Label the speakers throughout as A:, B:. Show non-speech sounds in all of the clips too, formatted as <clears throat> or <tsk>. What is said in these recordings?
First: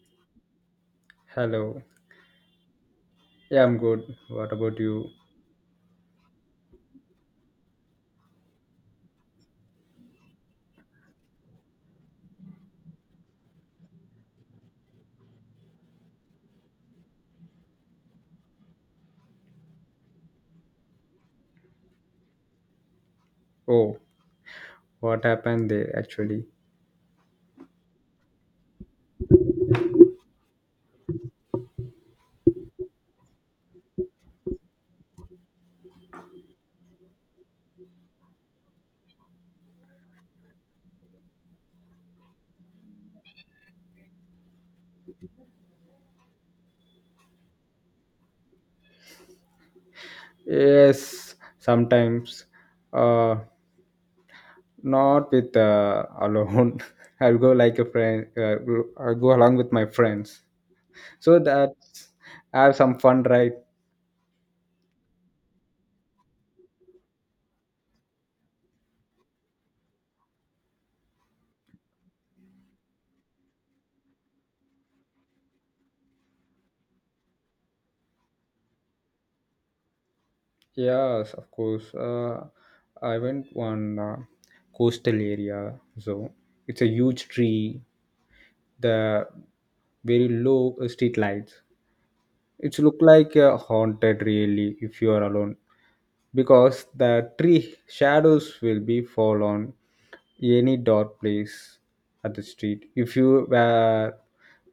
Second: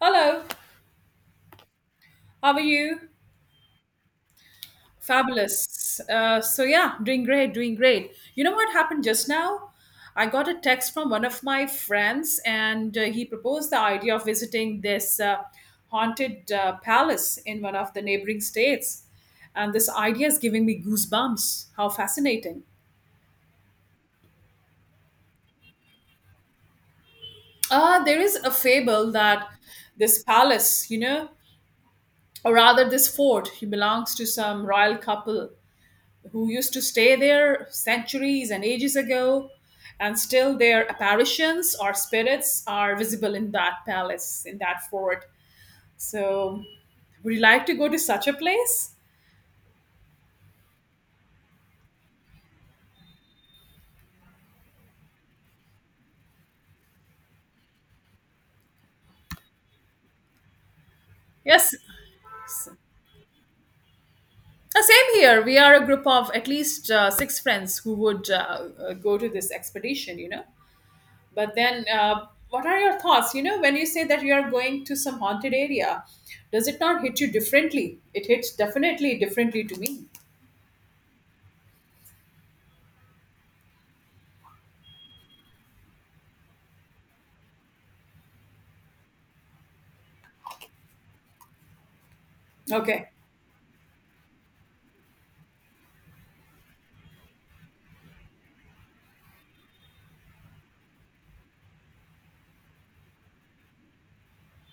A: Hello,
B: Hello.
A: how are you?
B: Yeah, I'm good. What about you?
A: Fabulous. Doing great, doing great. You know what happened just now? I got a text from one of my friends, and he proposed the idea of visiting this haunted palace in one of the neighboring states. And this idea is giving me goosebumps. How fascinating.
B: Oh, what happened there actually?
A: There is a fable that this palace, you know, or rather this fort, he belongs to some royal couple who used to stay there centuries and ages ago, and still their apparitions or spirits are visible in that palace, in that fort. So, would you like to go to such a place?
B: Yes, sometimes. Uh, Not with <laughs> alone. I'll go like a friend. I'll go along with my friends. So
A: Yes.
B: that's I have some fun, right?
A: Same here. We are a group of at least 6 friends who would go to this expedition, but then, what are your thoughts? You know, when you say that you are going to some haunted area, does it not hit you differently? It hits definitely differently to me.
B: Yes, of course. I went one coastal area. So it's a huge tree. The very low street lights. It's look
A: Okay.
B: like a haunted really if you are alone because the tree shadows will be fall on any dark place at the street. If you wear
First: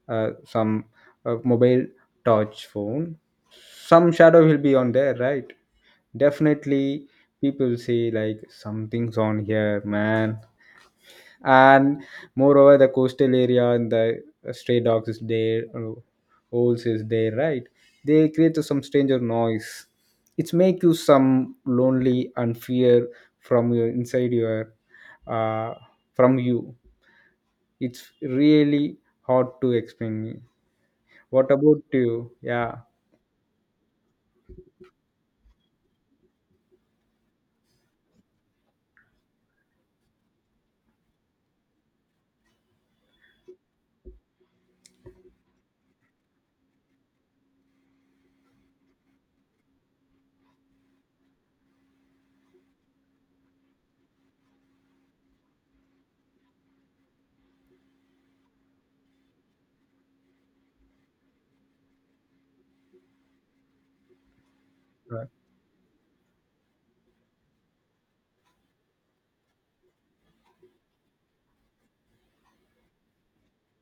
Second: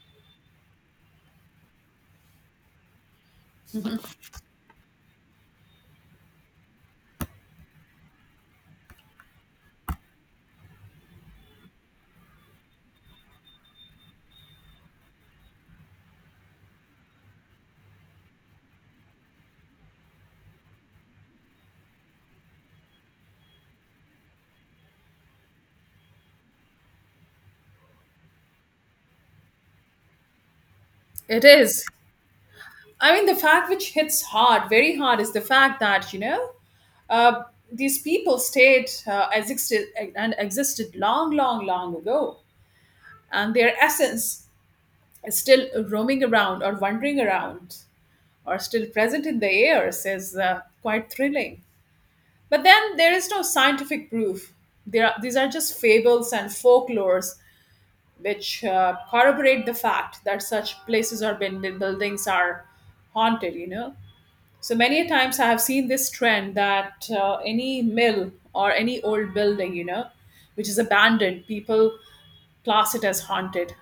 B: some mobile touch phone, some shadow will be on there, right? Definitely, people say like something's on here, man, and moreover the coastal area and the stray dogs is there, owls is there, right? They create some stranger noise. It's make you some lonely and fear from your inside your uh, from you it's really hard to explain.
A: It
B: What about
A: is.
B: you? Yeah.
A: I mean, the fact which hits hard, very hard, is the fact that, you know, uh, these people stayed, existed and existed long, long, long ago, and their essence is still roaming around or wandering around or still present in the airs is quite thrilling. But then there is no scientific proof. There are, these are just fables and folklores which corroborate the fact that such places or buildings are haunted. You know, so many a times I have seen this trend that any mill or any old building, you know, which is abandoned, people class it as haunted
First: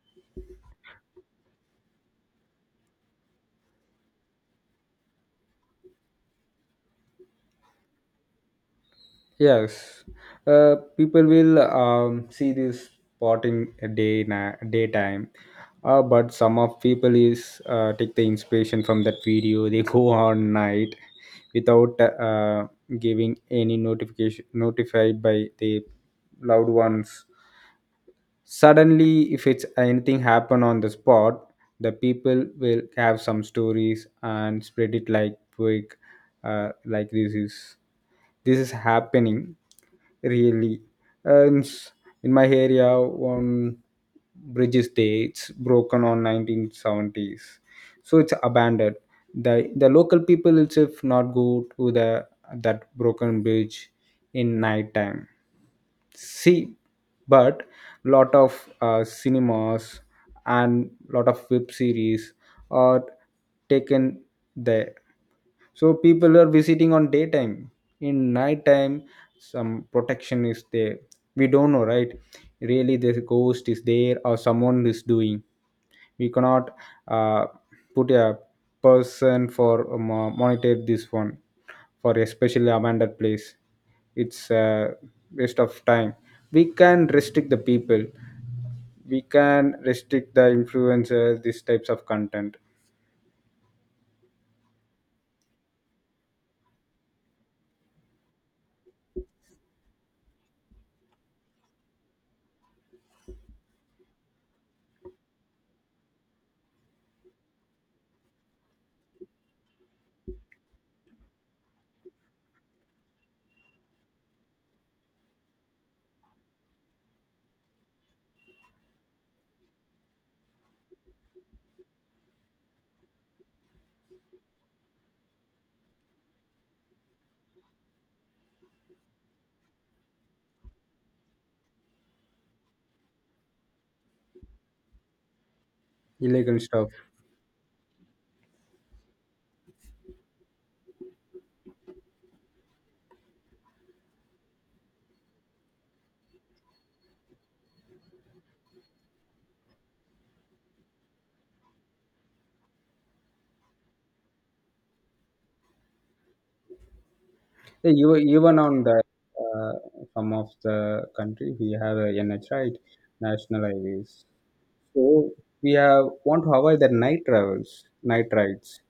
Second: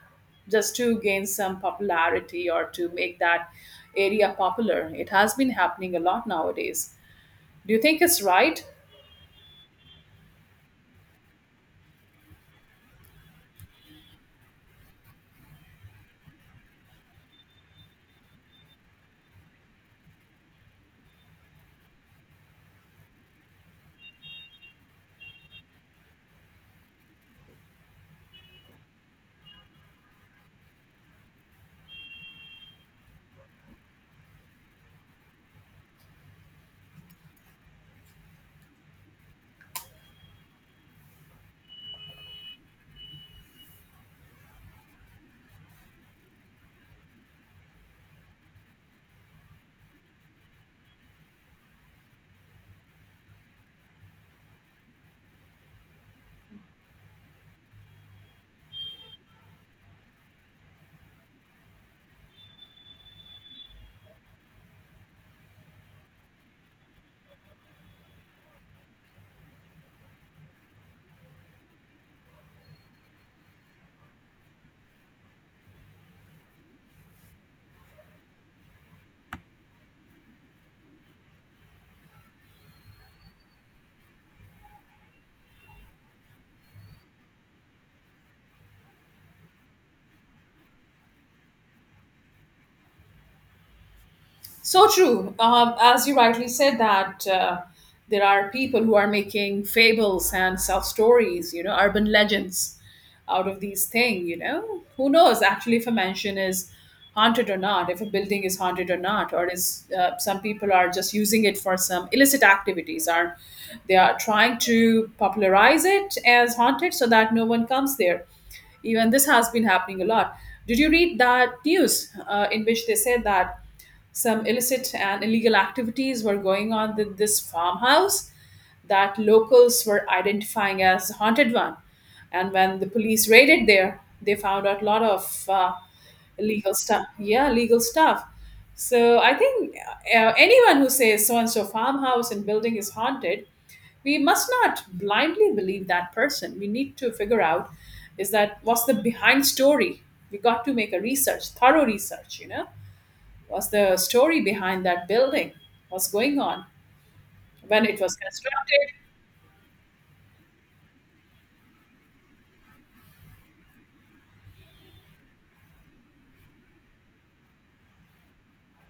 A: just to gain some popularity or to make that area popular. It has been happening a lot nowadays. Do you think it's right?
B: Yes, people will see this spotting daytime, but some of people is take the inspiration from that video. They go <laughs> on night without giving any notification notified by the loved ones. Suddenly if it's anything happen on the spot, the people will have some stories and spread it like quick, like this is happening really. and s- in my area, one bridge is there, it's broken on 1970s, so it's abandoned. The local people itself not go to the that broken bridge in night time. See, but lot of cinemas and lot of web series are taken there, so people are visiting on daytime. In nighttime, some protection is there, we don't know, right? Really the ghost is there or someone is doing, we cannot uh, put a person for monitor this one for especially abandoned place. It's a waste of time. We can restrict the people, we can restrict the influencers these types of content.
A: So true. As you rightly said, that there are people who are making fables and self stories, you know, urban legends out of these things, you know. Who knows actually if a mansion is haunted or not, if a building is haunted or not, or is some people are just using it for some illicit activities, or they are trying to popularize it as haunted so that no one comes there, even this has been happening a lot. Did you read that news in which they said that some illicit and illegal activities were going on with this farmhouse that locals were identifying as the haunted one? And when the police raided there, they found out a lot of
B: Illegal
A: illegal
B: stuff.
A: stuff. Yeah, legal stuff. So I think anyone who says so and so farmhouse and building is haunted, we must not blindly believe that person. We need to figure out is that what's the behind story. We got to make a research, thorough research. You know. What's the story behind that building? What's going on when
B: Yeah,
A: it was
B: you even on
A: constructed?
B: the uh, some of the country we have a NH, right? National highways. So we have want to avoid the night travels, night rides.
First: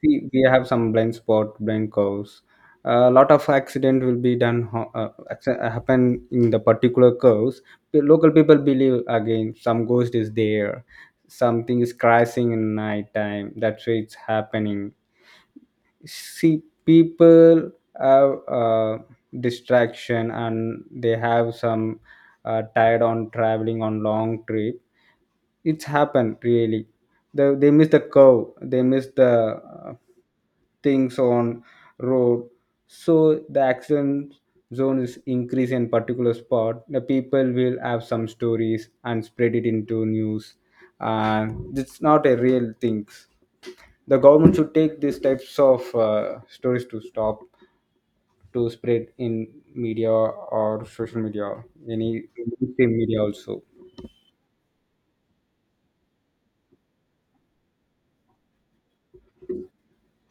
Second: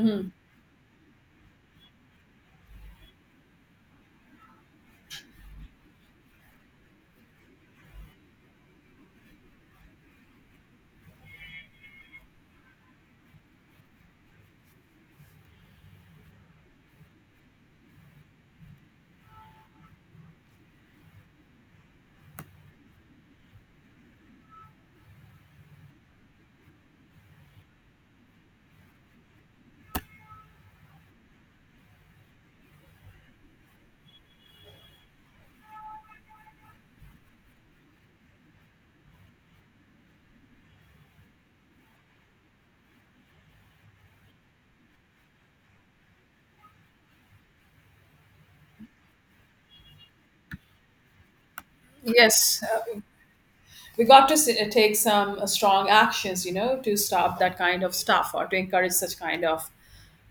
B: See, we have some blind spot, blind curves. A lot of accident will be happen in the particular curves. The local people believe again some ghost is there, something is crashing in night time. That's why it's happening. See, people have distraction and they have some tired on traveling on long trip. It's happened really. They miss the curve, they miss the uh, things on road, so the accident zone is increased in particular spot. The people will have some stories and spread it into news, and it's not a real things. The government should take these types of stories to stop to spread in media or social media, any
A: Yes,
B: mainstream media also.
A: we got to take some strong actions, you know, to stop that kind of stuff or to encourage such kind of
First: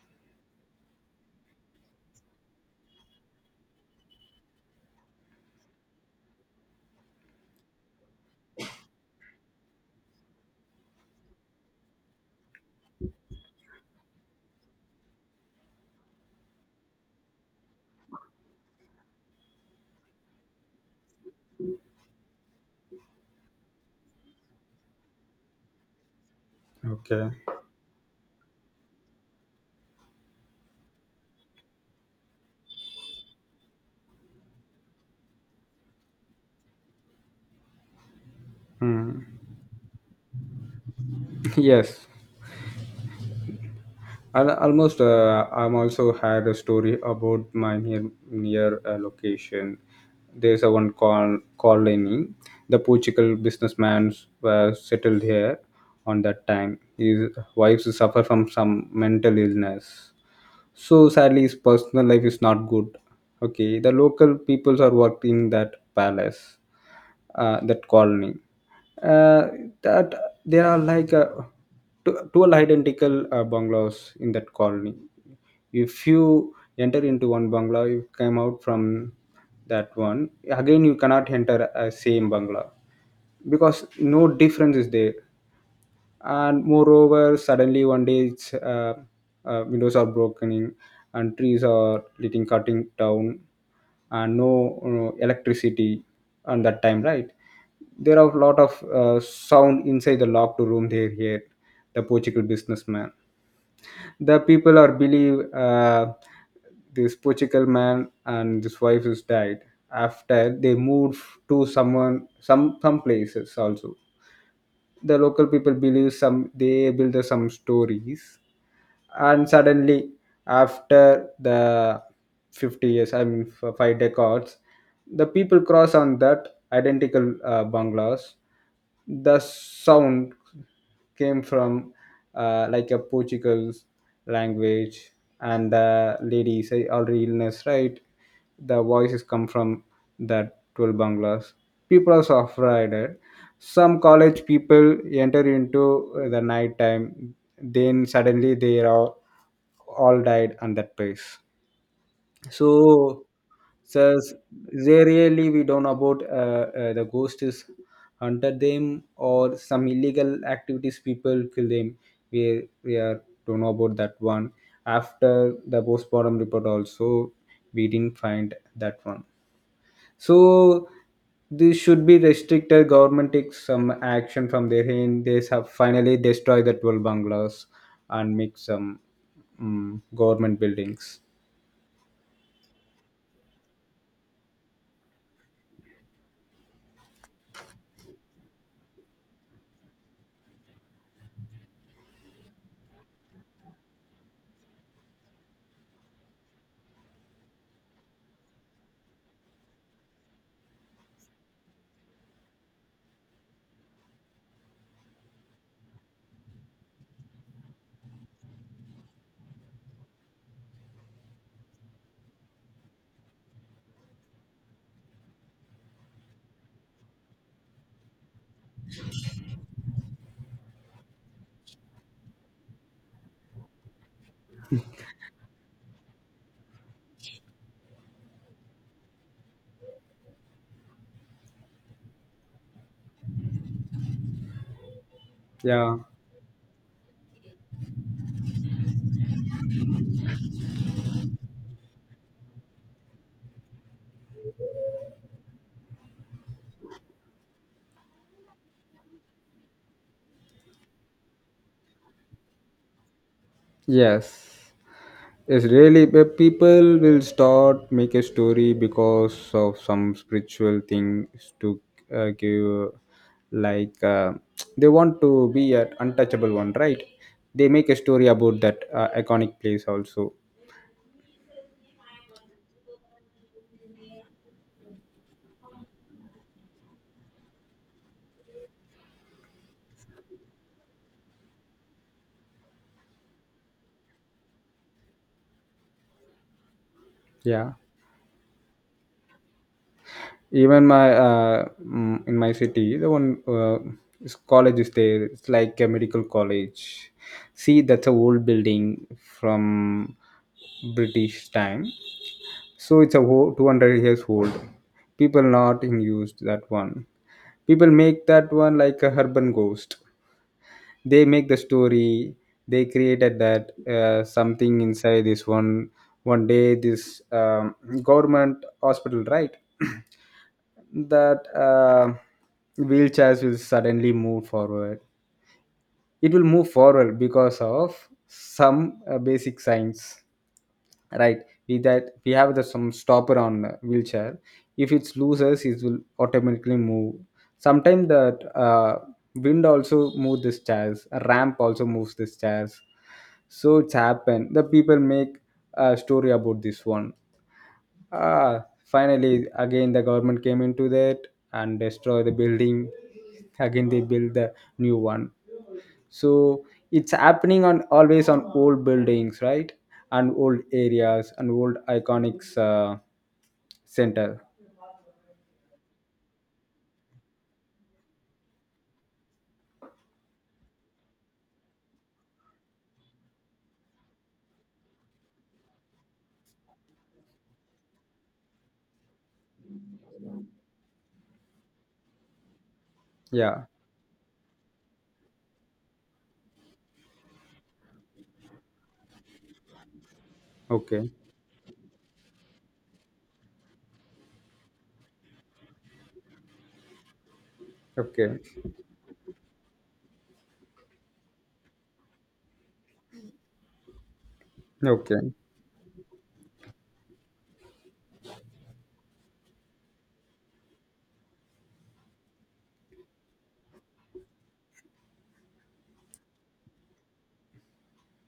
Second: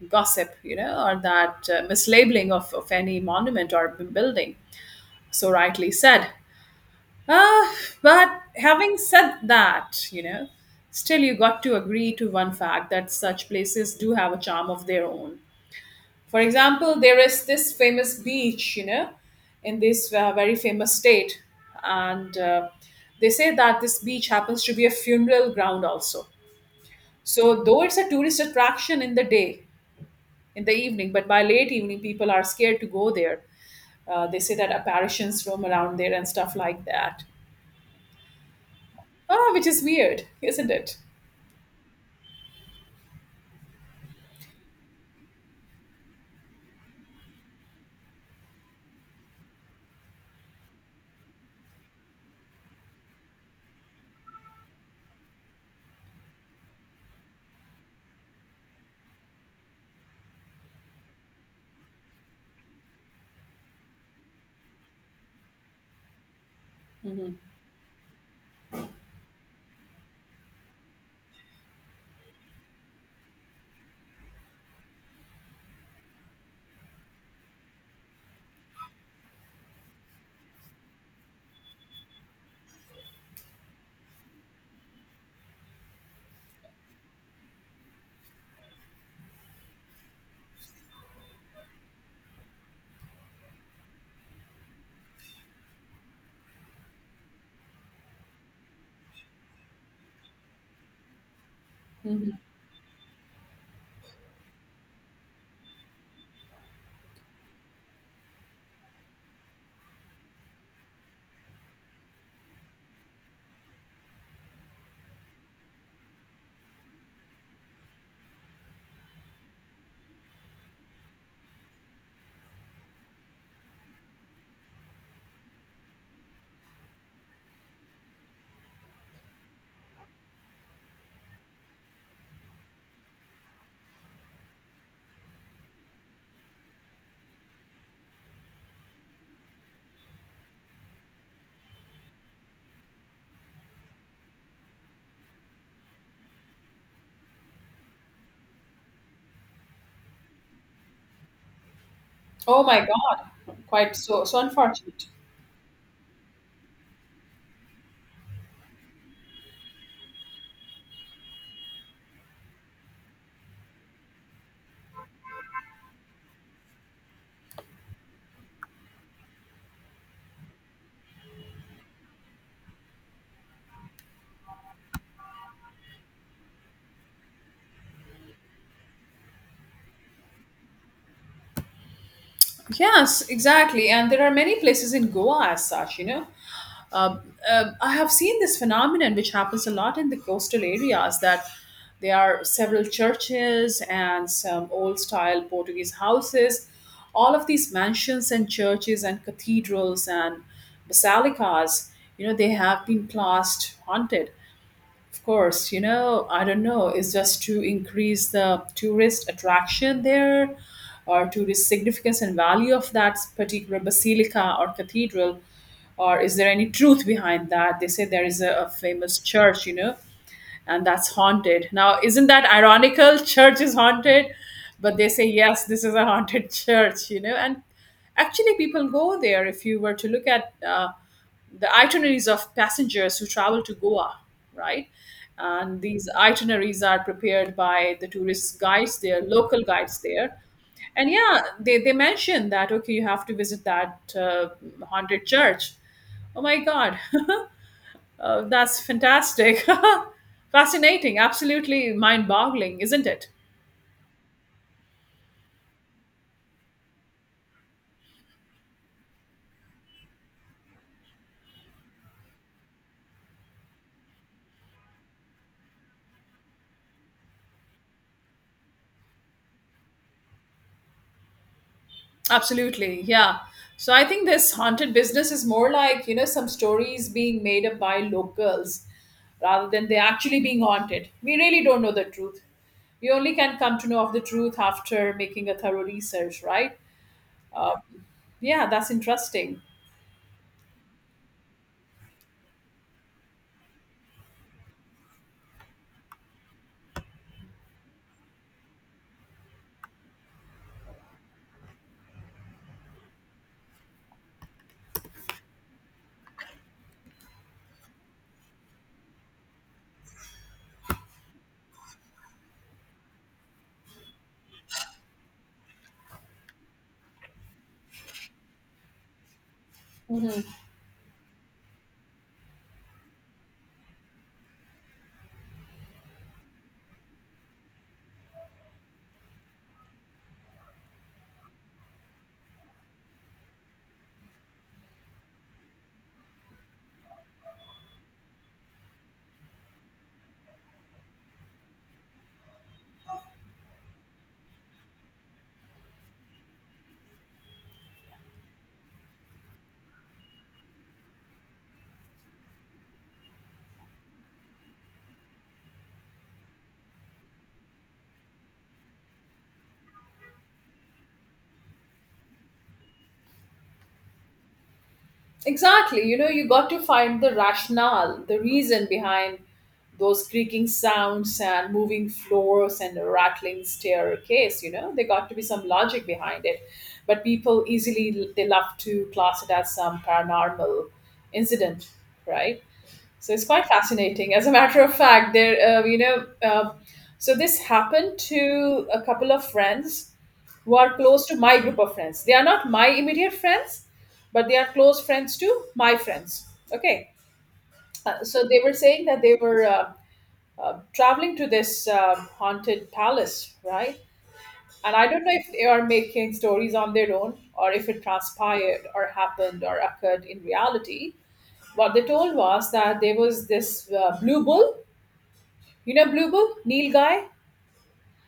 A: gossip, you know, or that mislabeling of any monument or building. So rightly said. Uh, but having said that, you know, still you got to agree to one fact that such places do have a charm of their own. For example, there is this famous beach, you know, in this very famous state, and they say that this beach happens to be a funeral ground also.
B: Okay.
A: So, though it's a tourist attraction in the day, in the evening, but by late evening, people are scared to go there. They say that apparitions roam around there and stuff like that.
B: Hmm.
A: Ah, which is weird, isn't it?
B: Yes. Almost I'm also had a story about my near, near location. There's a one called colony. The portugal businessman were settled here. On that time, his wives suffer from some mental illness, so sadly his personal life is not good. Okay, the local peoples are working in that palace,
A: Hmm.
B: that colony. Uh, that There are like two identical bungalows in that colony. If you enter into one bungalow, you come out from that one. Again, you cannot enter a same bungalow because no difference is there. And moreover, suddenly one day it's windows are broken in, and trees are getting cutting down, and no, you know, electricity on that time, right? There are a lot of sound inside the locked room they hear. The portugal businessman, the people are believe, this portugal man and his wife is died after they moved to someone some places also. The local people believe some, they build the some stories. And suddenly after the 50 years, I mean five decades, the people cross on that identical bungalows. The sound came from like a portuguese language, and the lady say already illness, right? The voices come from that 12 bungalows. People are so afraid, eh? Some college people enter into the night time, then suddenly they are all died on that place.
A: Oh
B: So
A: my God, quite so
B: says
A: so
B: they
A: unfortunate.
B: really we don't know about the ghost is hunted them or some illegal activities people kill them. We are don't know about that one. After the postmortem report also, we didn't find that one. So this should be restricted. Government takes some action from their end. They have finally destroy the 12 bungalows and make some, mm, government buildings.
A: Yes, exactly. And there are many places in Goa as such, you know. Uh, I have seen this phenomenon, which happens a lot in the coastal areas, that there are several churches and some old style Portuguese houses. All of these mansions and churches and cathedrals and basilicas, you know, they have been classed haunted. Of course, you know, I don't know, is just to increase the tourist attraction there or tourist significance and value of that particular basilica or cathedral? Or is there any truth behind that? They say there is a famous church, you know, and that's haunted. Now, isn't that ironical? <laughs> Church is haunted, but they say, yes, this is a haunted <laughs> church, you know, and actually people go there. If you were to look at the itineraries of passengers who travel to Goa, right? And
B: Yeah.
A: these itineraries are prepared by the tourist guides there, local guides there. And yeah, they mention that, okay, you have to visit that haunted church. Oh my God. <laughs> That's fantastic. <laughs> Fascinating. Absolutely mind boggling, isn't it?
B: Yes, it's really, but people will start make a story because of some spiritual things to give, like, <tsk> they want to be an untouchable one, right? They make a story about that iconic place also.
A: Absolutely. Yeah. So I think this haunted business is more like, you know, some stories being made up by locals rather than they actually being haunted. We really don't know the truth. We only can come to know of the truth after making a thorough research, right?
B: Yeah.
A: Yeah, that's interesting.
B: Even my in my city, the one is college is there. It's like a medical college. See, that's a old building from British time. So it's a whole 200 years old. People not in use that one. People make that one like a urban ghost. They make the story. They created that something inside this one. One day, this, government hospital, right? <clears throat> That wheelchairs will suddenly move forward. It will move forward because of some basic science, right? We that we have the some stopper on the wheelchair. If it's loses, it will automatically move. Sometimes that wind also moves this chairs, a ramp also moves this chairs. So it's happened, the people make a story about this one. Ah, finally again the government came into that and destroy the building. Again, they build the new one. So it's happening on always on old buildings, right? And old areas and old iconics center.
A: Exactly. You know, you got to find the rationale, the reason behind those creaking sounds and moving floors and a rattling staircase. You know, there got to be some logic behind it. But people easily, they love to class it as some paranormal incident, right? So it's
B: Yeah.
A: quite fascinating. As a matter of fact, there, so this happened to a couple of friends who are
B: Okay.
A: close to my group of friends. They are not my immediate friends, but they are close friends to my friends. Okay.
B: Okay.
A: So they were saying that they were traveling to this haunted palace, right? And I don't know
B: Okay.
A: if they are making stories on their own or if it transpired or happened or occurred in reality. What they told was that there was this blue bull, you know, blue bull, Neil guy.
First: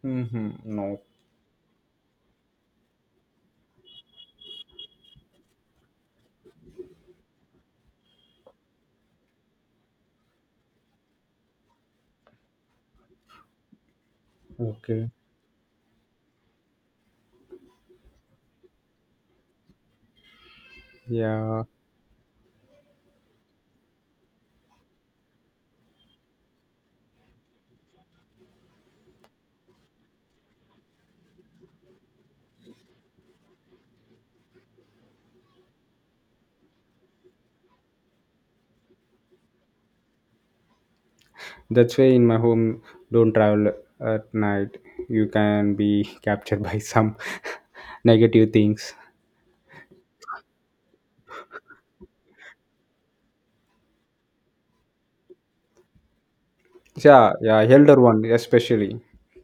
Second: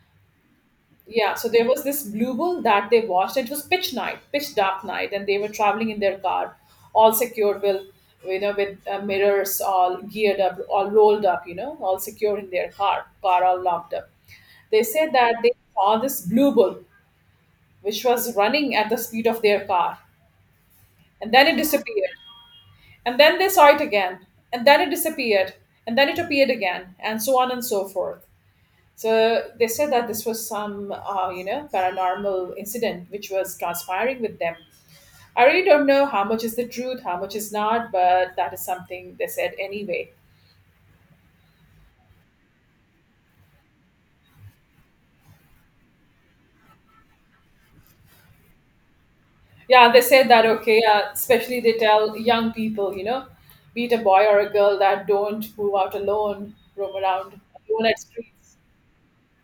B: Mm-hmm. No.
A: Yeah, so there was this blue bull that they watched. It was pitch night, pitch dark night, and they were traveling in their car, all secured with, you know, with mirrors all geared up, all rolled up, you know, all secured in their car, car all locked up. They
B: Okay.
A: said that they saw this blue bull, which was running at the speed of their car, and then it
B: Yeah.
A: disappeared. And then they saw it again, and then it disappeared, and then it appeared again, and so on and so forth. So they said that this was some, you know, paranormal incident which was transpiring with them. I really don't know how much is the truth, how much is not, but that is something they said anyway.
B: That's why in my home, don't travel at night. You can be <laughs> captured by some <laughs> negative things.
A: Yeah, they said that, okay, especially they tell young people, you know, be it a boy or a girl, that don't move out alone, roam
B: Yeah,
A: around
B: yeah,
A: alone at
B: elder one
A: streets.
B: especially.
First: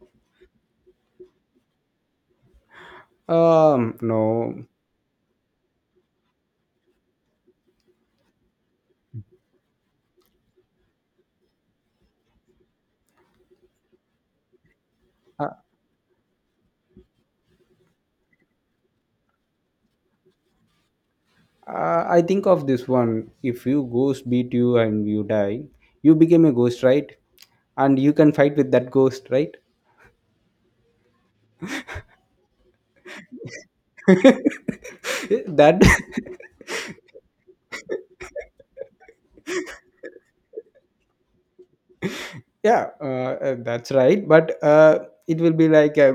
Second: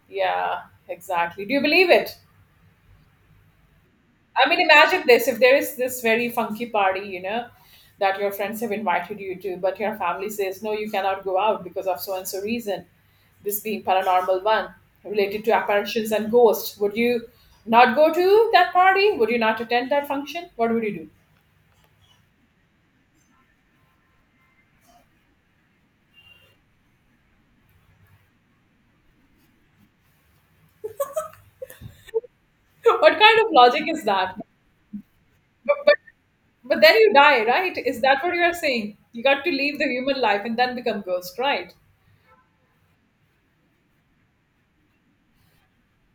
A: Yeah, exactly. Do you believe it? I
B: No,
A: mean, imagine this, if there is this very funky party, you know, that your friends have invited you to, but your family says, no, you cannot go out because of so and so reason, this being paranormal one related
B: I,
A: to apparitions and ghosts. Would you not go to that party? Would you not attend that function? What would you do?
B: I think of this one. If you ghost beat you and you die, you became a ghost, right? And you can fight with that ghost, right?
A: <laughs> What kind of logic is that?
B: <laughs>
A: But,
B: That
A: but, but then you die, right? Is that what you are saying? You got to leave the
B: <laughs>
A: human life and then become ghost, right?
B: <laughs> Yeah, that's right, but it will be like a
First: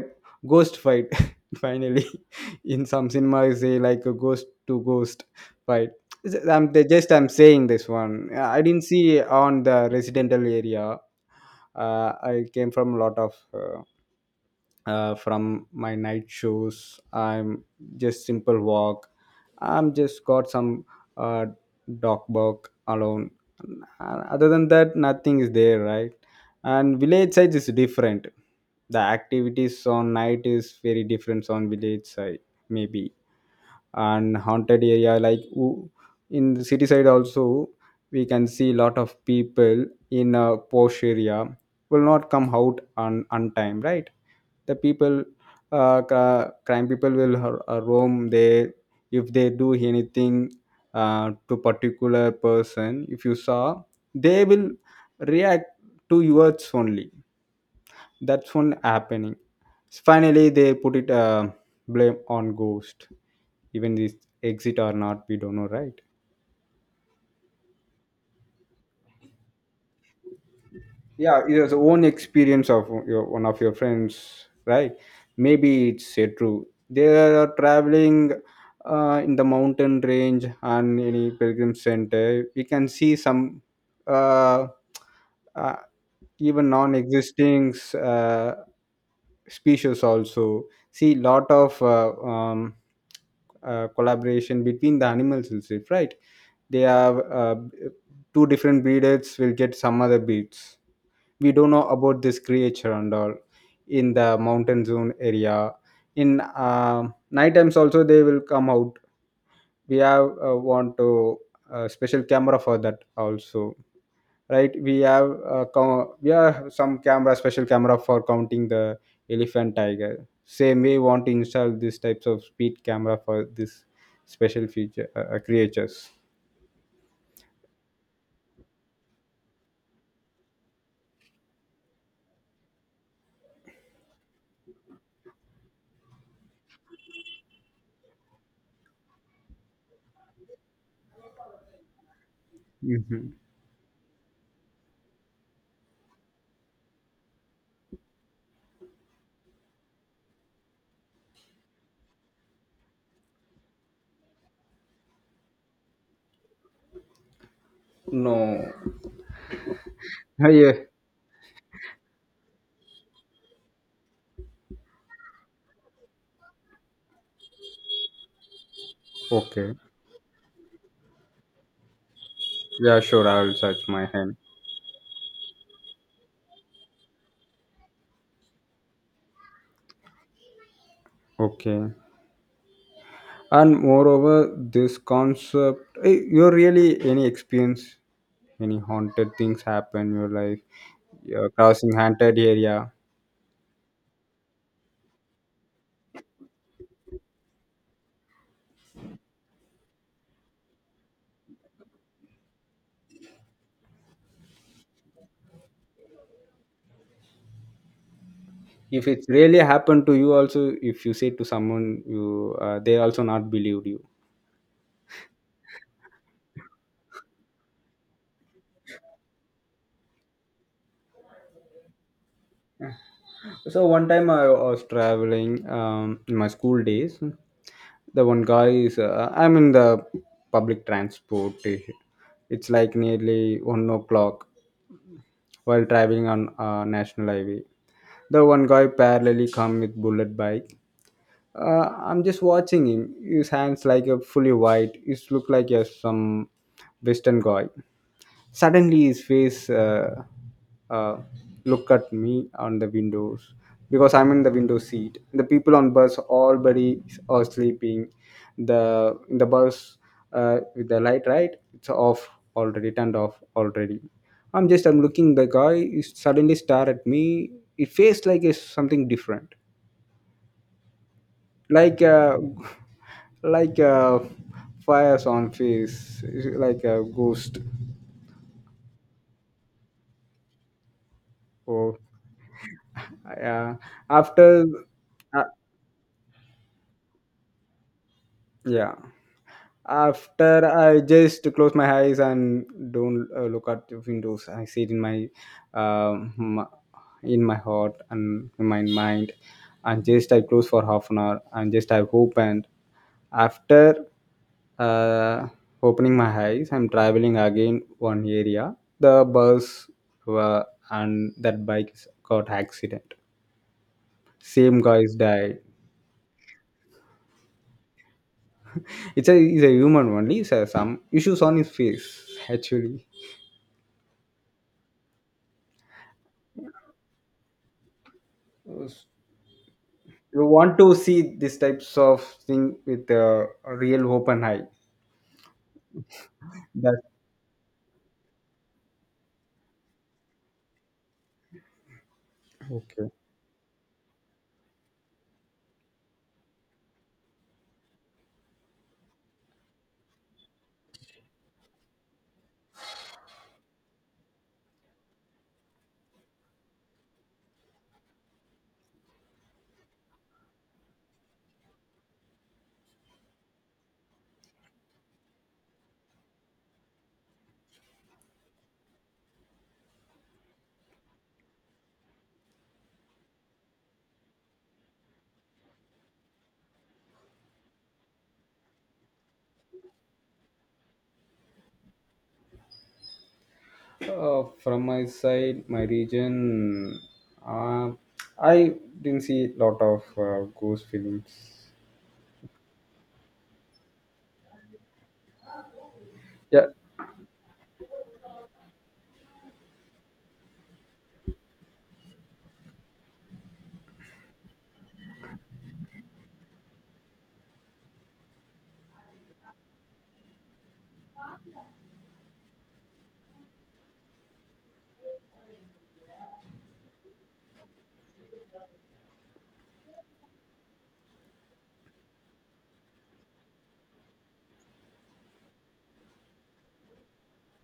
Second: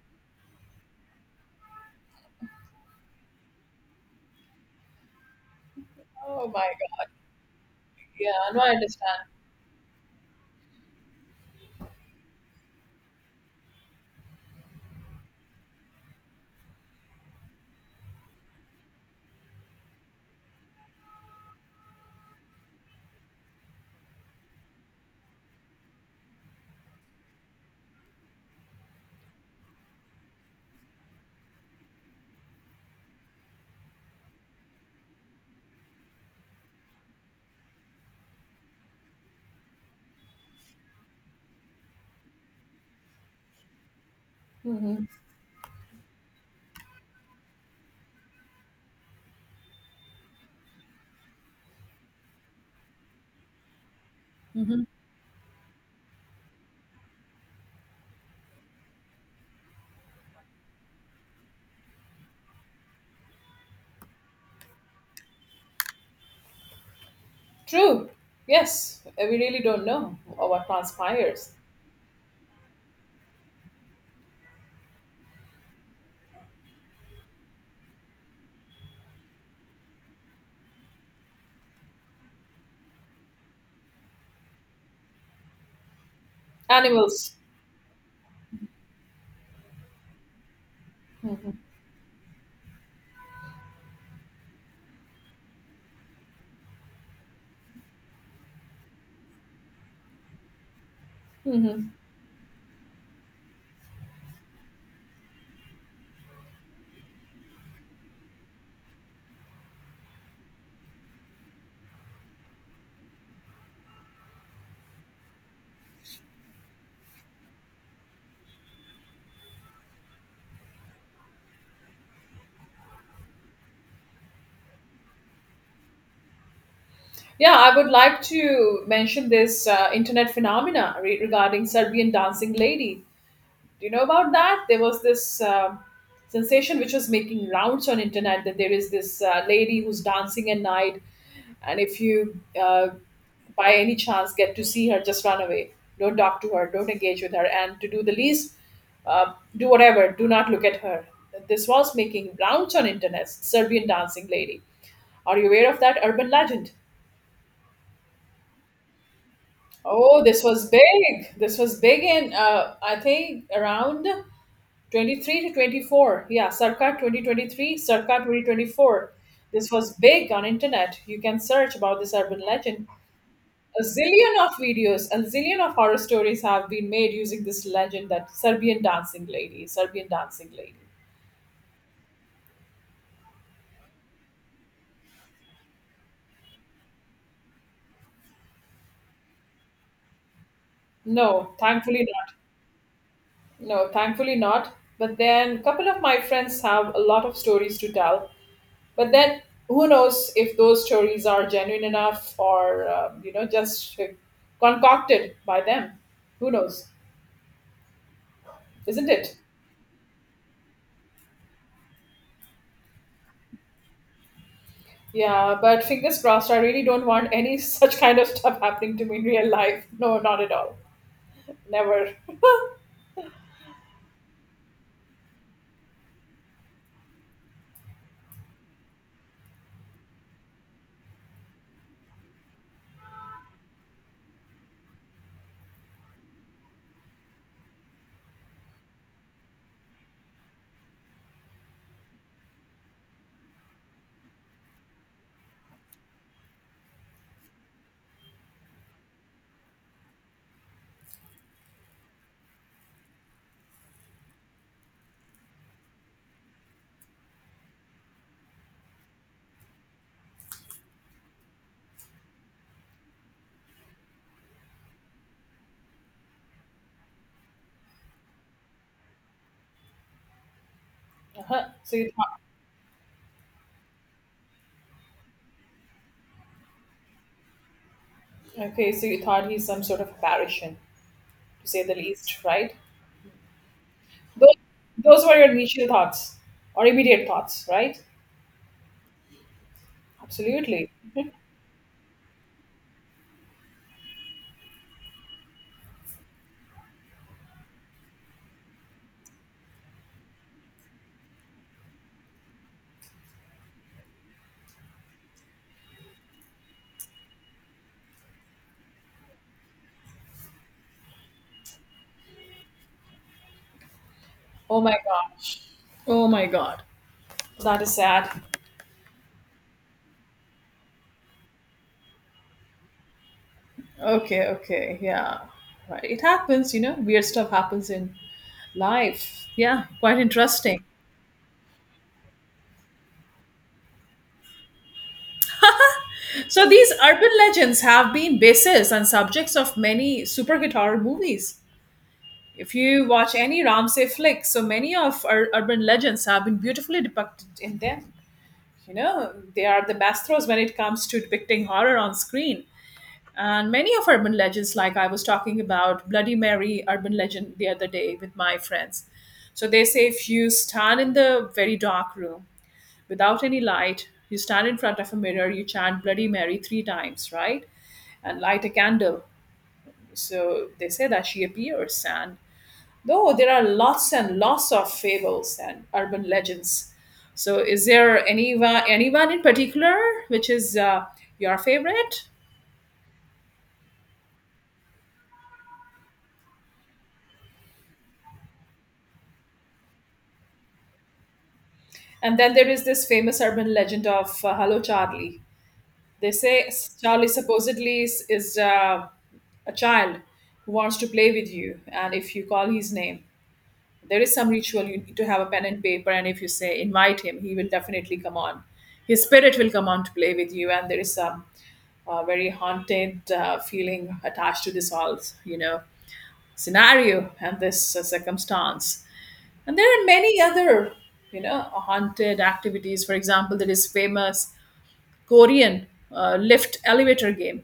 B: ghost fight. <laughs> Finally <laughs> in some cinema say like a ghost to ghost fight.
A: Oh
B: Is-
A: my
B: I'm they
A: God.
B: just I'm saying this one.
A: Yeah, no,
B: I
A: I
B: didn't see
A: understand.
B: on the residential area. I came from a lot of from my night shows. I'm just simple walk. I'm just got some uh, dog bark alone. Other than that, nothing is there, right? And village side is different. The activities on night is very different on village side, maybe. And haunted area like in the city side also we can see lot of people. In a posh area will not come out on time, right? The
A: Mhm.
B: people crime people will roam there. If they do anything to particular person, if you saw, they will react to your words only. That's one happening. Finally they put it, blame on ghost. Even this exit or not, we don't know, right?
A: True. Yes, we really don't know what
B: Yeah,
A: transpires.
B: it is own experience of your one of your friends, right? Maybe it's true. They are traveling in the mountain range and any pilgrim center. We can see some uh, uh, even
A: Animals.
B: non-existing uh, species also. See, lot of collaboration between the animals itself, right? They have two different breeders will get some other breeds. We don't know
A: Hmm.
B: about this creature and all. In the mountain zone area, in uh, night times also they will come out. We have want to special camera for that also, right? We have we have some camera special camera for counting the elephant tiger. Same, we want to install these types of speed camera for this special feature creatures.
A: Yeah, I would like to mention this internet regarding Serbian dancing lady. Do you know about that? There was this sensation which was making rounds on internet that there is this lady who's dancing at night, and if you uh,
B: Mhm.
A: by any chance get to see her, just run away. Don't talk to her. Don't engage with her. And to do the least, do whatever. Do not look at her. This was making rounds on internet. Serbian dancing lady. Are you aware of that urban legend?
B: No.
A: Oh, this
B: Ah,
A: was
B: yeah.
A: big. This was big in, I think, around 23 to 24, yeah, sarkar 2023, sarkar 2024. This
B: Okay.
A: was big on internet. You can search about this urban legend.
B: Yeah, sure, I'll
A: A
B: search my
A: zillion
B: hand.
A: of videos, a zillion of horror stories have been made using this legend that serbian dancing lady, serbian dancing lady.
B: Okay, and moreover this concept, eh, you really any experience, any haunted things happen in your life? You're
A: No,
B: crossing
A: thankfully not.
B: haunted area?
A: No, thankfully not. But then a couple of my friends have a lot of stories to tell. But then who knows if those stories are genuine enough or, you know, just concocted by them. Who knows,
B: If
A: isn't
B: it's
A: it?
B: really happened to you also, if you say to someone, you they also not believed you.
A: Yeah, but fingers crossed, I really don't want any <laughs> such kind of stuff happening to me in real life. No, not at all. Never. <laughs>
B: So one time I was traveling, in my school days. The one guy is I'm in the public transport. It's like nearly 1 o'clock while traveling on national highway. The one guy parallelly come with bullet bike. I'm just watching him. His hands like a fully white. He look like a some western guy. Suddenly, his face uh, look at me on the windows because I'm in the window seat. The people on bus, all buddies are sleeping. The in the bus with the light, right? It's off already, turned off already. I'm looking. The guy is suddenly stare at me. It face like it's something different,
A: Uh-huh. So
B: like
A: you
B: uh, <laughs> like uh, fires on face, like a ghost
A: thought, okay, so you thought he's some sort of a parishion, to say the
B: or
A: least, right?
B: yeah.
A: Those,
B: After,
A: those were
B: uh,
A: your initial thoughts or immediate thoughts, right?
B: yeah. After
A: Absolutely.
B: I just close my eyes and don't look at the windows. I see it in my, um, m- in my heart and in my mind, and just I close for half an hour and just I opened. After uh, opening my eyes, I'm traveling again one area. The were, and that bike got accident.
A: Oh
B: Same
A: my
B: guys died.
A: gosh. Oh my God. That is sad.
B: It's a he's a human only. So some issues on his face actually.
A: Okay, okay, yeah. Right. It happens, you know, weird stuff happens in life. Yeah, quite
B: You want
A: interesting.
B: to see this types of thing with a real open eye.
A: So these
B: That
A: urban legends have been bases and subjects of many superhit horror movies. If you
B: okay.
A: watch any Ramsey flick, so many of our urban legends have been beautifully depicted in them. You know, they are the masters when it comes to depicting horror on screen. And many of urban legends, like I was talking about Bloody Mary urban legend the other day with my friends. So they say if you stand in the very dark room without any light, you stand in front of a mirror, you chant Bloody Mary three times, right? And light a candle. So they say that she appears. And though there are lots and lots of fables and urban legends, so is there anyone in particular which is your favorite?
B: From my side, my region, uh, I didn't see a lot of ghost films.
A: And then there is this famous urban legend of Hello Charlie. They say
B: Yeah.
A: Charlie supposedly is a child who wants to play with you, and if you call his name, there is some ritual you need to have a pen and paper, and if you say invite him, he will definitely come on. His spirit will come on to play with you, and there is some very haunted feeling attached to this whole, you know, scenario and this circumstance. And there are many other, you know, haunted activities. For example, there is famous Korean lift elevator game.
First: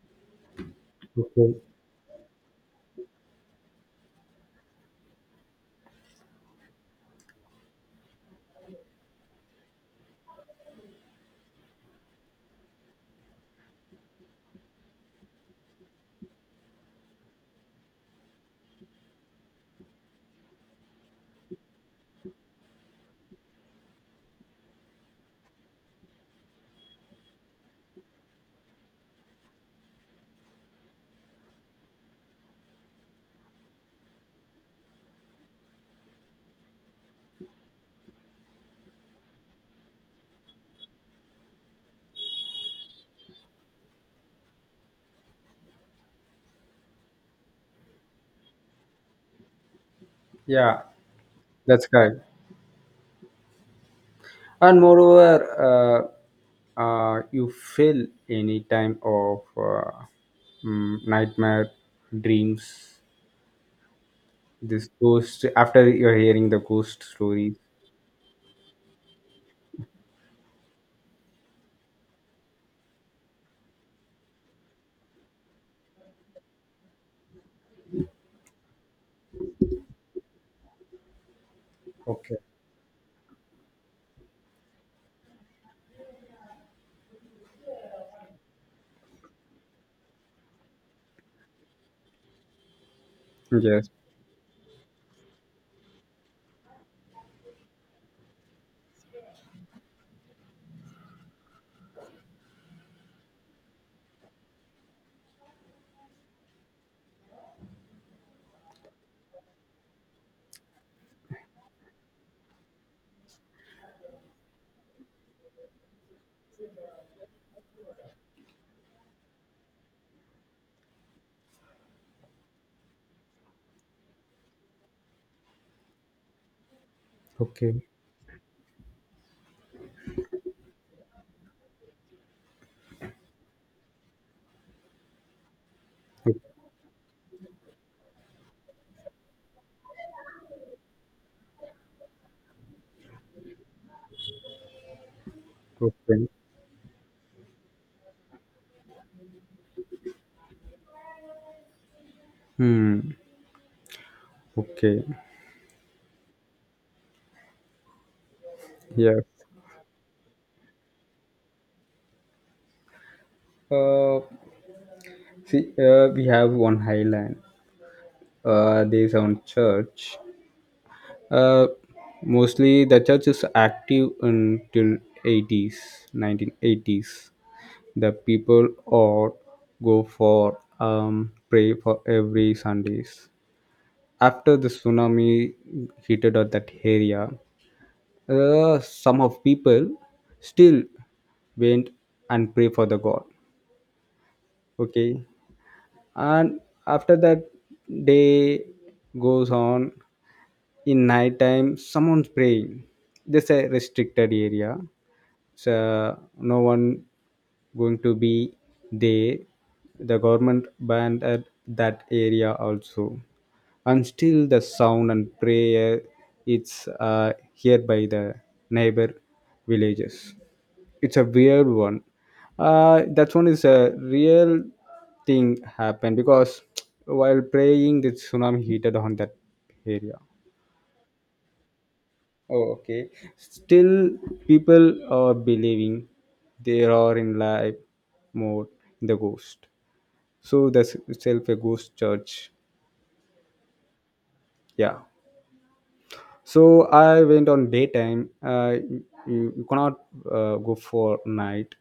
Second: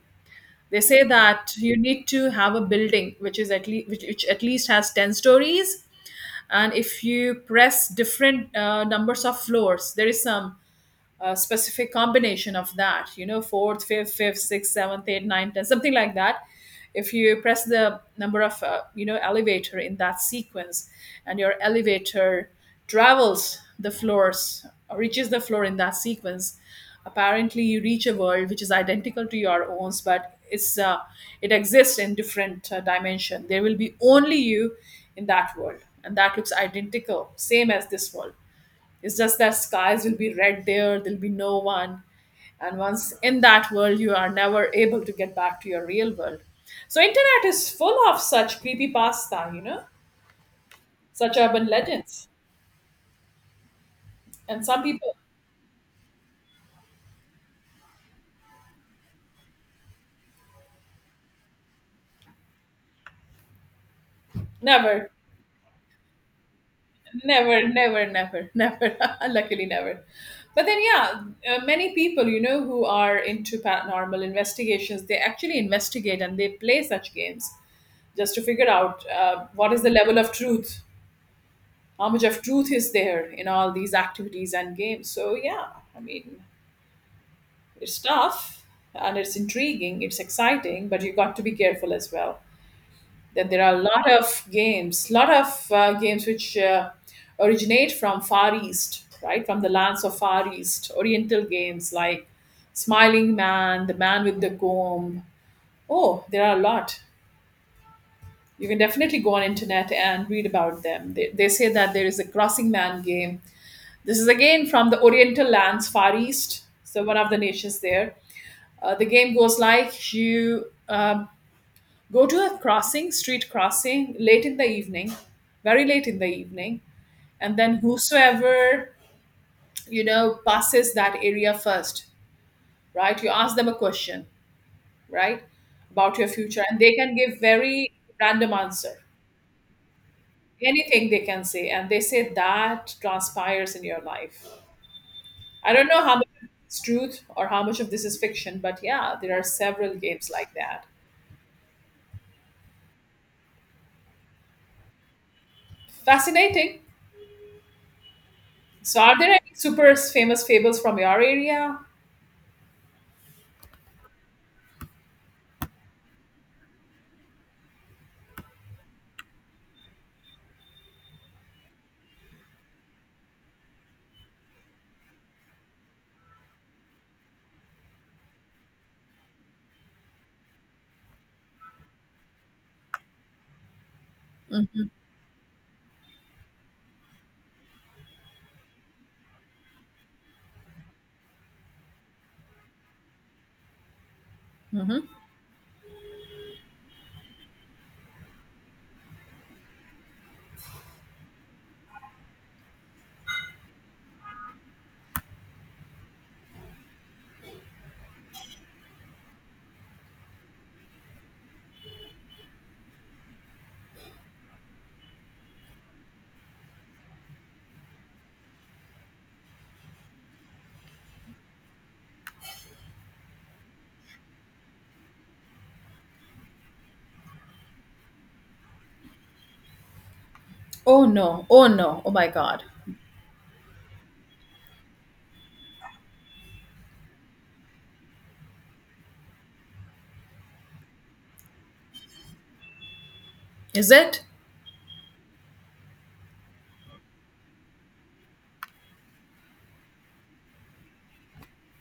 A: They say
B: Okay.
A: that you need to have a building which is at least which at least has 10 stories, and if you press different numbers of floors, there is some a specific combination of that, you know, fourth, fifth, fifth, sixth, seventh, eighth, ninth, tenth, something like that. If you press the number of you know elevator in that sequence and your elevator travels the floors, reaches the floor in that sequence, apparently you reach a world which is identical to your own, but it's it exists in different dimension. There will be only you in that world, and that looks identical same as this world. It's just that skies will be red there, there'll be no one. And once in that world, you are never able to get back to your real world. So internet is full of such creepy pasta, you know,
B: Yeah,
A: such urban
B: that's correct.
A: legends. And
B: And
A: some people
B: moreover, you feel any time of nightmare dreams. This
A: never,
B: ghost, after you're hearing the ghost stories.
A: never, never, never, <laughs> never, luckily never. But then, yeah, many people, you know, who are into paranormal investigations, they actually investigate and they play such games just to figure out what is the level of truth, how much
B: Okay.
A: of truth is there in all these activities and games. So yeah, I mean, it's tough, and it's intriguing, it's exciting, but you got to be careful as well, that there are a
B: Yes.
A: lot of games, lot of games which originate from far east, right, from the lands of far east oriental games like smiling man, the man with the comb. Oh, there are a lot. You can definitely go on internet and read about them. They say that there is a crossing man game. This is again from the Oriental lands, Far East. So one of the nations there. The game goes like you go to a crossing, street crossing, late in the evening, very late in the evening, and
B: Okay.
A: then whosoever, you know, passes that area first, right? You ask them a question, right, about your
B: Okay.
A: future, and they can give very random answer, anything they can say, and they say that transpires in your life. I don't know how much
B: Okay.
A: of this is truth or how much of this is fiction, but yeah, there are several games like that.
B: Hmm. Okay.
A: Fascinating. So, are
B: Yes.
A: there any super famous fables from your area?
B: Uh, See, we have one highland. There's one church. Uh, mostly the church is active until '80s, 1980s. The people all go for pray for every Sundays. After the tsunami hit at that area, some of people still went and pray for the god.
A: Hmm.
B: Okay, and after that day goes on in night time someone's praying. This is a restricted area, so no one going to be there. The government banned at that area also, and still the sound and prayer, it's heard by the neighbor villages. It's a weird one. That one is a real thing happened because <tsk> while praying the tsunami heated on that area.
A: Oh no, oh no, oh my god.
B: Oh okay. Still people are believing they are in live mode in the ghost, so that's itself a ghost church.
A: Is it?
B: Yeah. So I went on daytime. You cannot go for night.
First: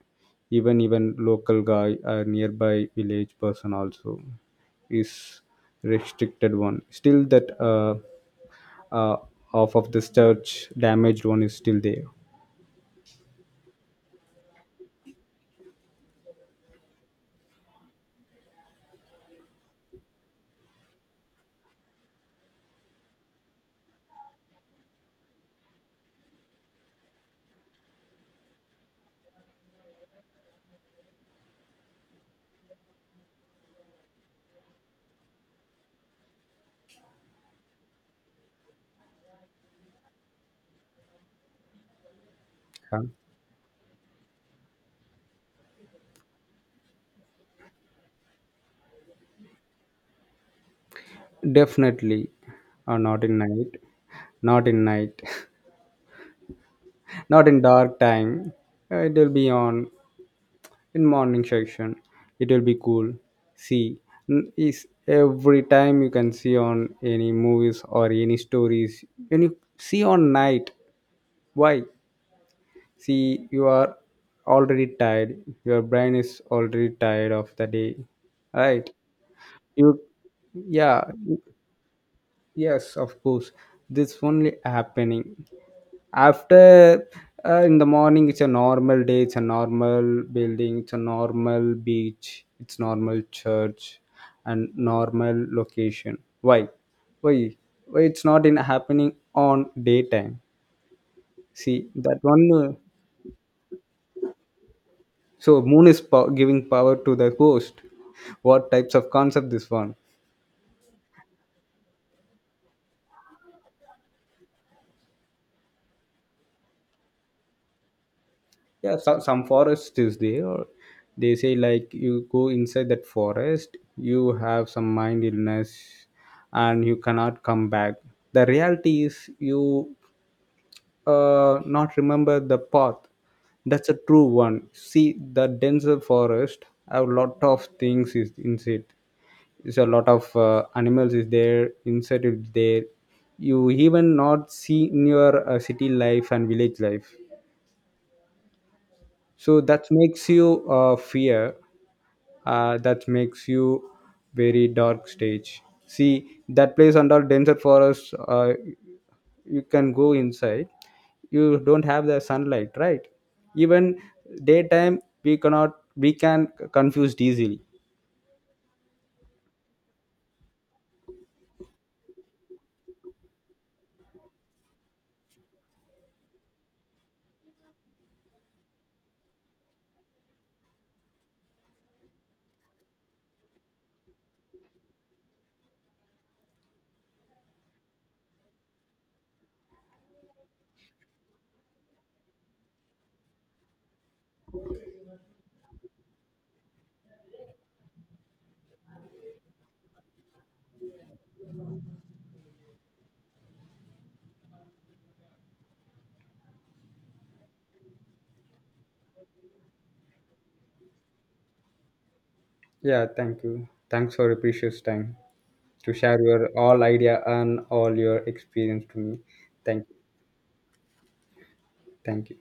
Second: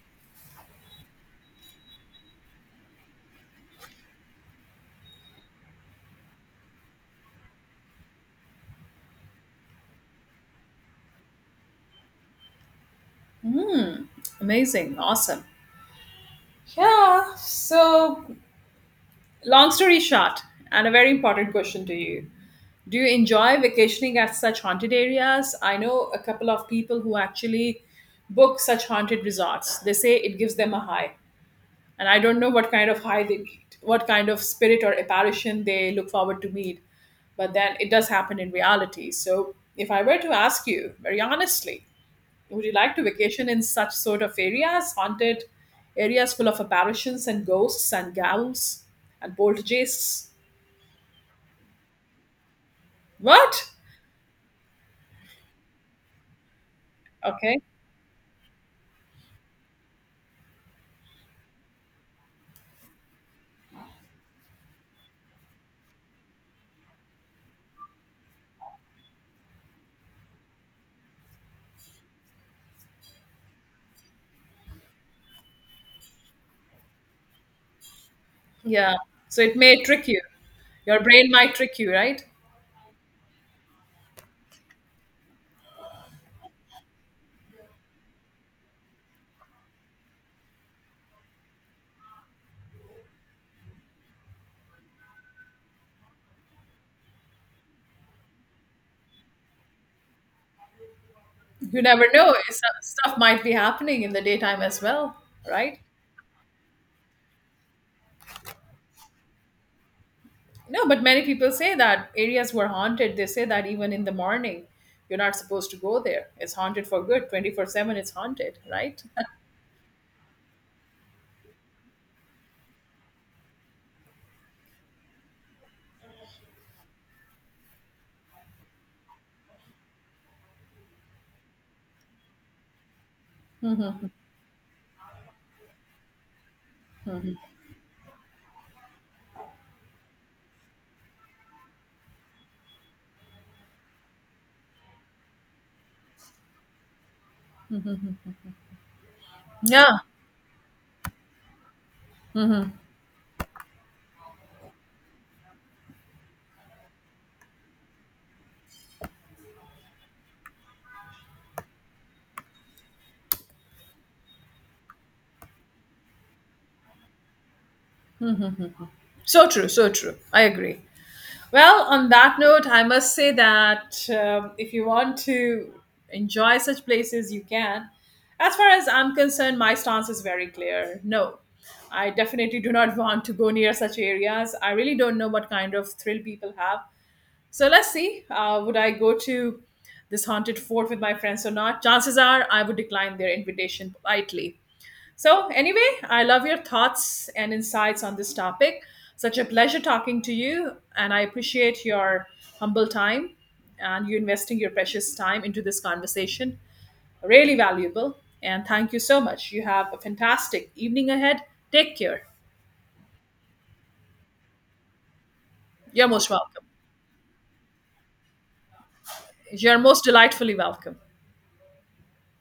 B: Even local guy, nearby village person also is restricted one. Still that uh, half of this church damaged one is still there.
A: Amazing, awesome. Yeah. So, long story short, and a very important question to you. Do you enjoy vacationing at such haunted areas? I know a couple of people who actually book such haunted resorts. They say it gives them a high. And I don't know what kind of high they meet, what kind of spirit or apparition they look forward to meet. But then it does happen in reality. So if I were to ask you very honestly, would you like
B: Yeah.
A: to vacation in such sort of areas, haunted areas full of apparitions and ghosts and ghouls and poltergeists?
B: Definitely, not in
A: What?
B: night. Not in night. <laughs> Not in
A: Okay.
B: dark time. It will be on. In morning section it will be cool. See, is every time you can see on any movies or any stories, when you see on night. Why? See, you are already tired, your brain is already tired of the day, right?
A: Yeah. So it may
B: You,
A: trick you. Your
B: yeah.
A: brain might trick you, right?
B: Yes, of course. This only happening. After in the morning, it's a normal day, it's a normal building, it's a normal beach, it's normal church, and normal location. Why? Why? Why it's not in happening on daytime? See
A: You never
B: that
A: know.
B: one.
A: It's- Stuff might be happening in the daytime as well,
B: So
A: right?
B: moon is giving power to the host. What types of concept this one?
A: No, but many people say that areas were haunted. They say that even in the morning, you're not supposed to go there. It's haunted for good. 24/7, it's haunted,
B: Yeah,
A: right? <laughs>
B: some forest is there. They say like you go inside that forest you have some mind illness and you cannot come back. The reality is you not remember the path. That's a true one. See the denser forest, a lot of things is inside. It's a lot of animals is there, insect is there, you even not see in your city life and village life, so that
A: Yeah,
B: makes you fear, that makes you very dark stage. See that place under denser forest, you can go inside, you don't have the sunlight, right? Even daytime we cannot, we can confuse easily.
A: so true, so true. I agree. Well, on that note, I must say that if you want to enjoy such places, you can. As far as I'm concerned, my stance is very clear. No, I definitely do not <laughs> want to go near such areas. I really don't know what kind of thrill people have. So let's see. Would I go to this haunted fort with my friends or not? Chances are I would decline their invitation politely. So, anyway, I love your thoughts and insights on this topic. Such a pleasure talking to you, and I appreciate your humble time and you investing your precious time into this conversation. Really valuable. And thank you so much. You have a fantastic evening ahead. Take care.
B: Yeah, thank you. Thanks for your precious time to
A: You're
B: share
A: most
B: your
A: welcome.
B: all idea and all your experience to me.
A: You're
B: Thank you.
A: most delightfully welcome.
B: Thank you.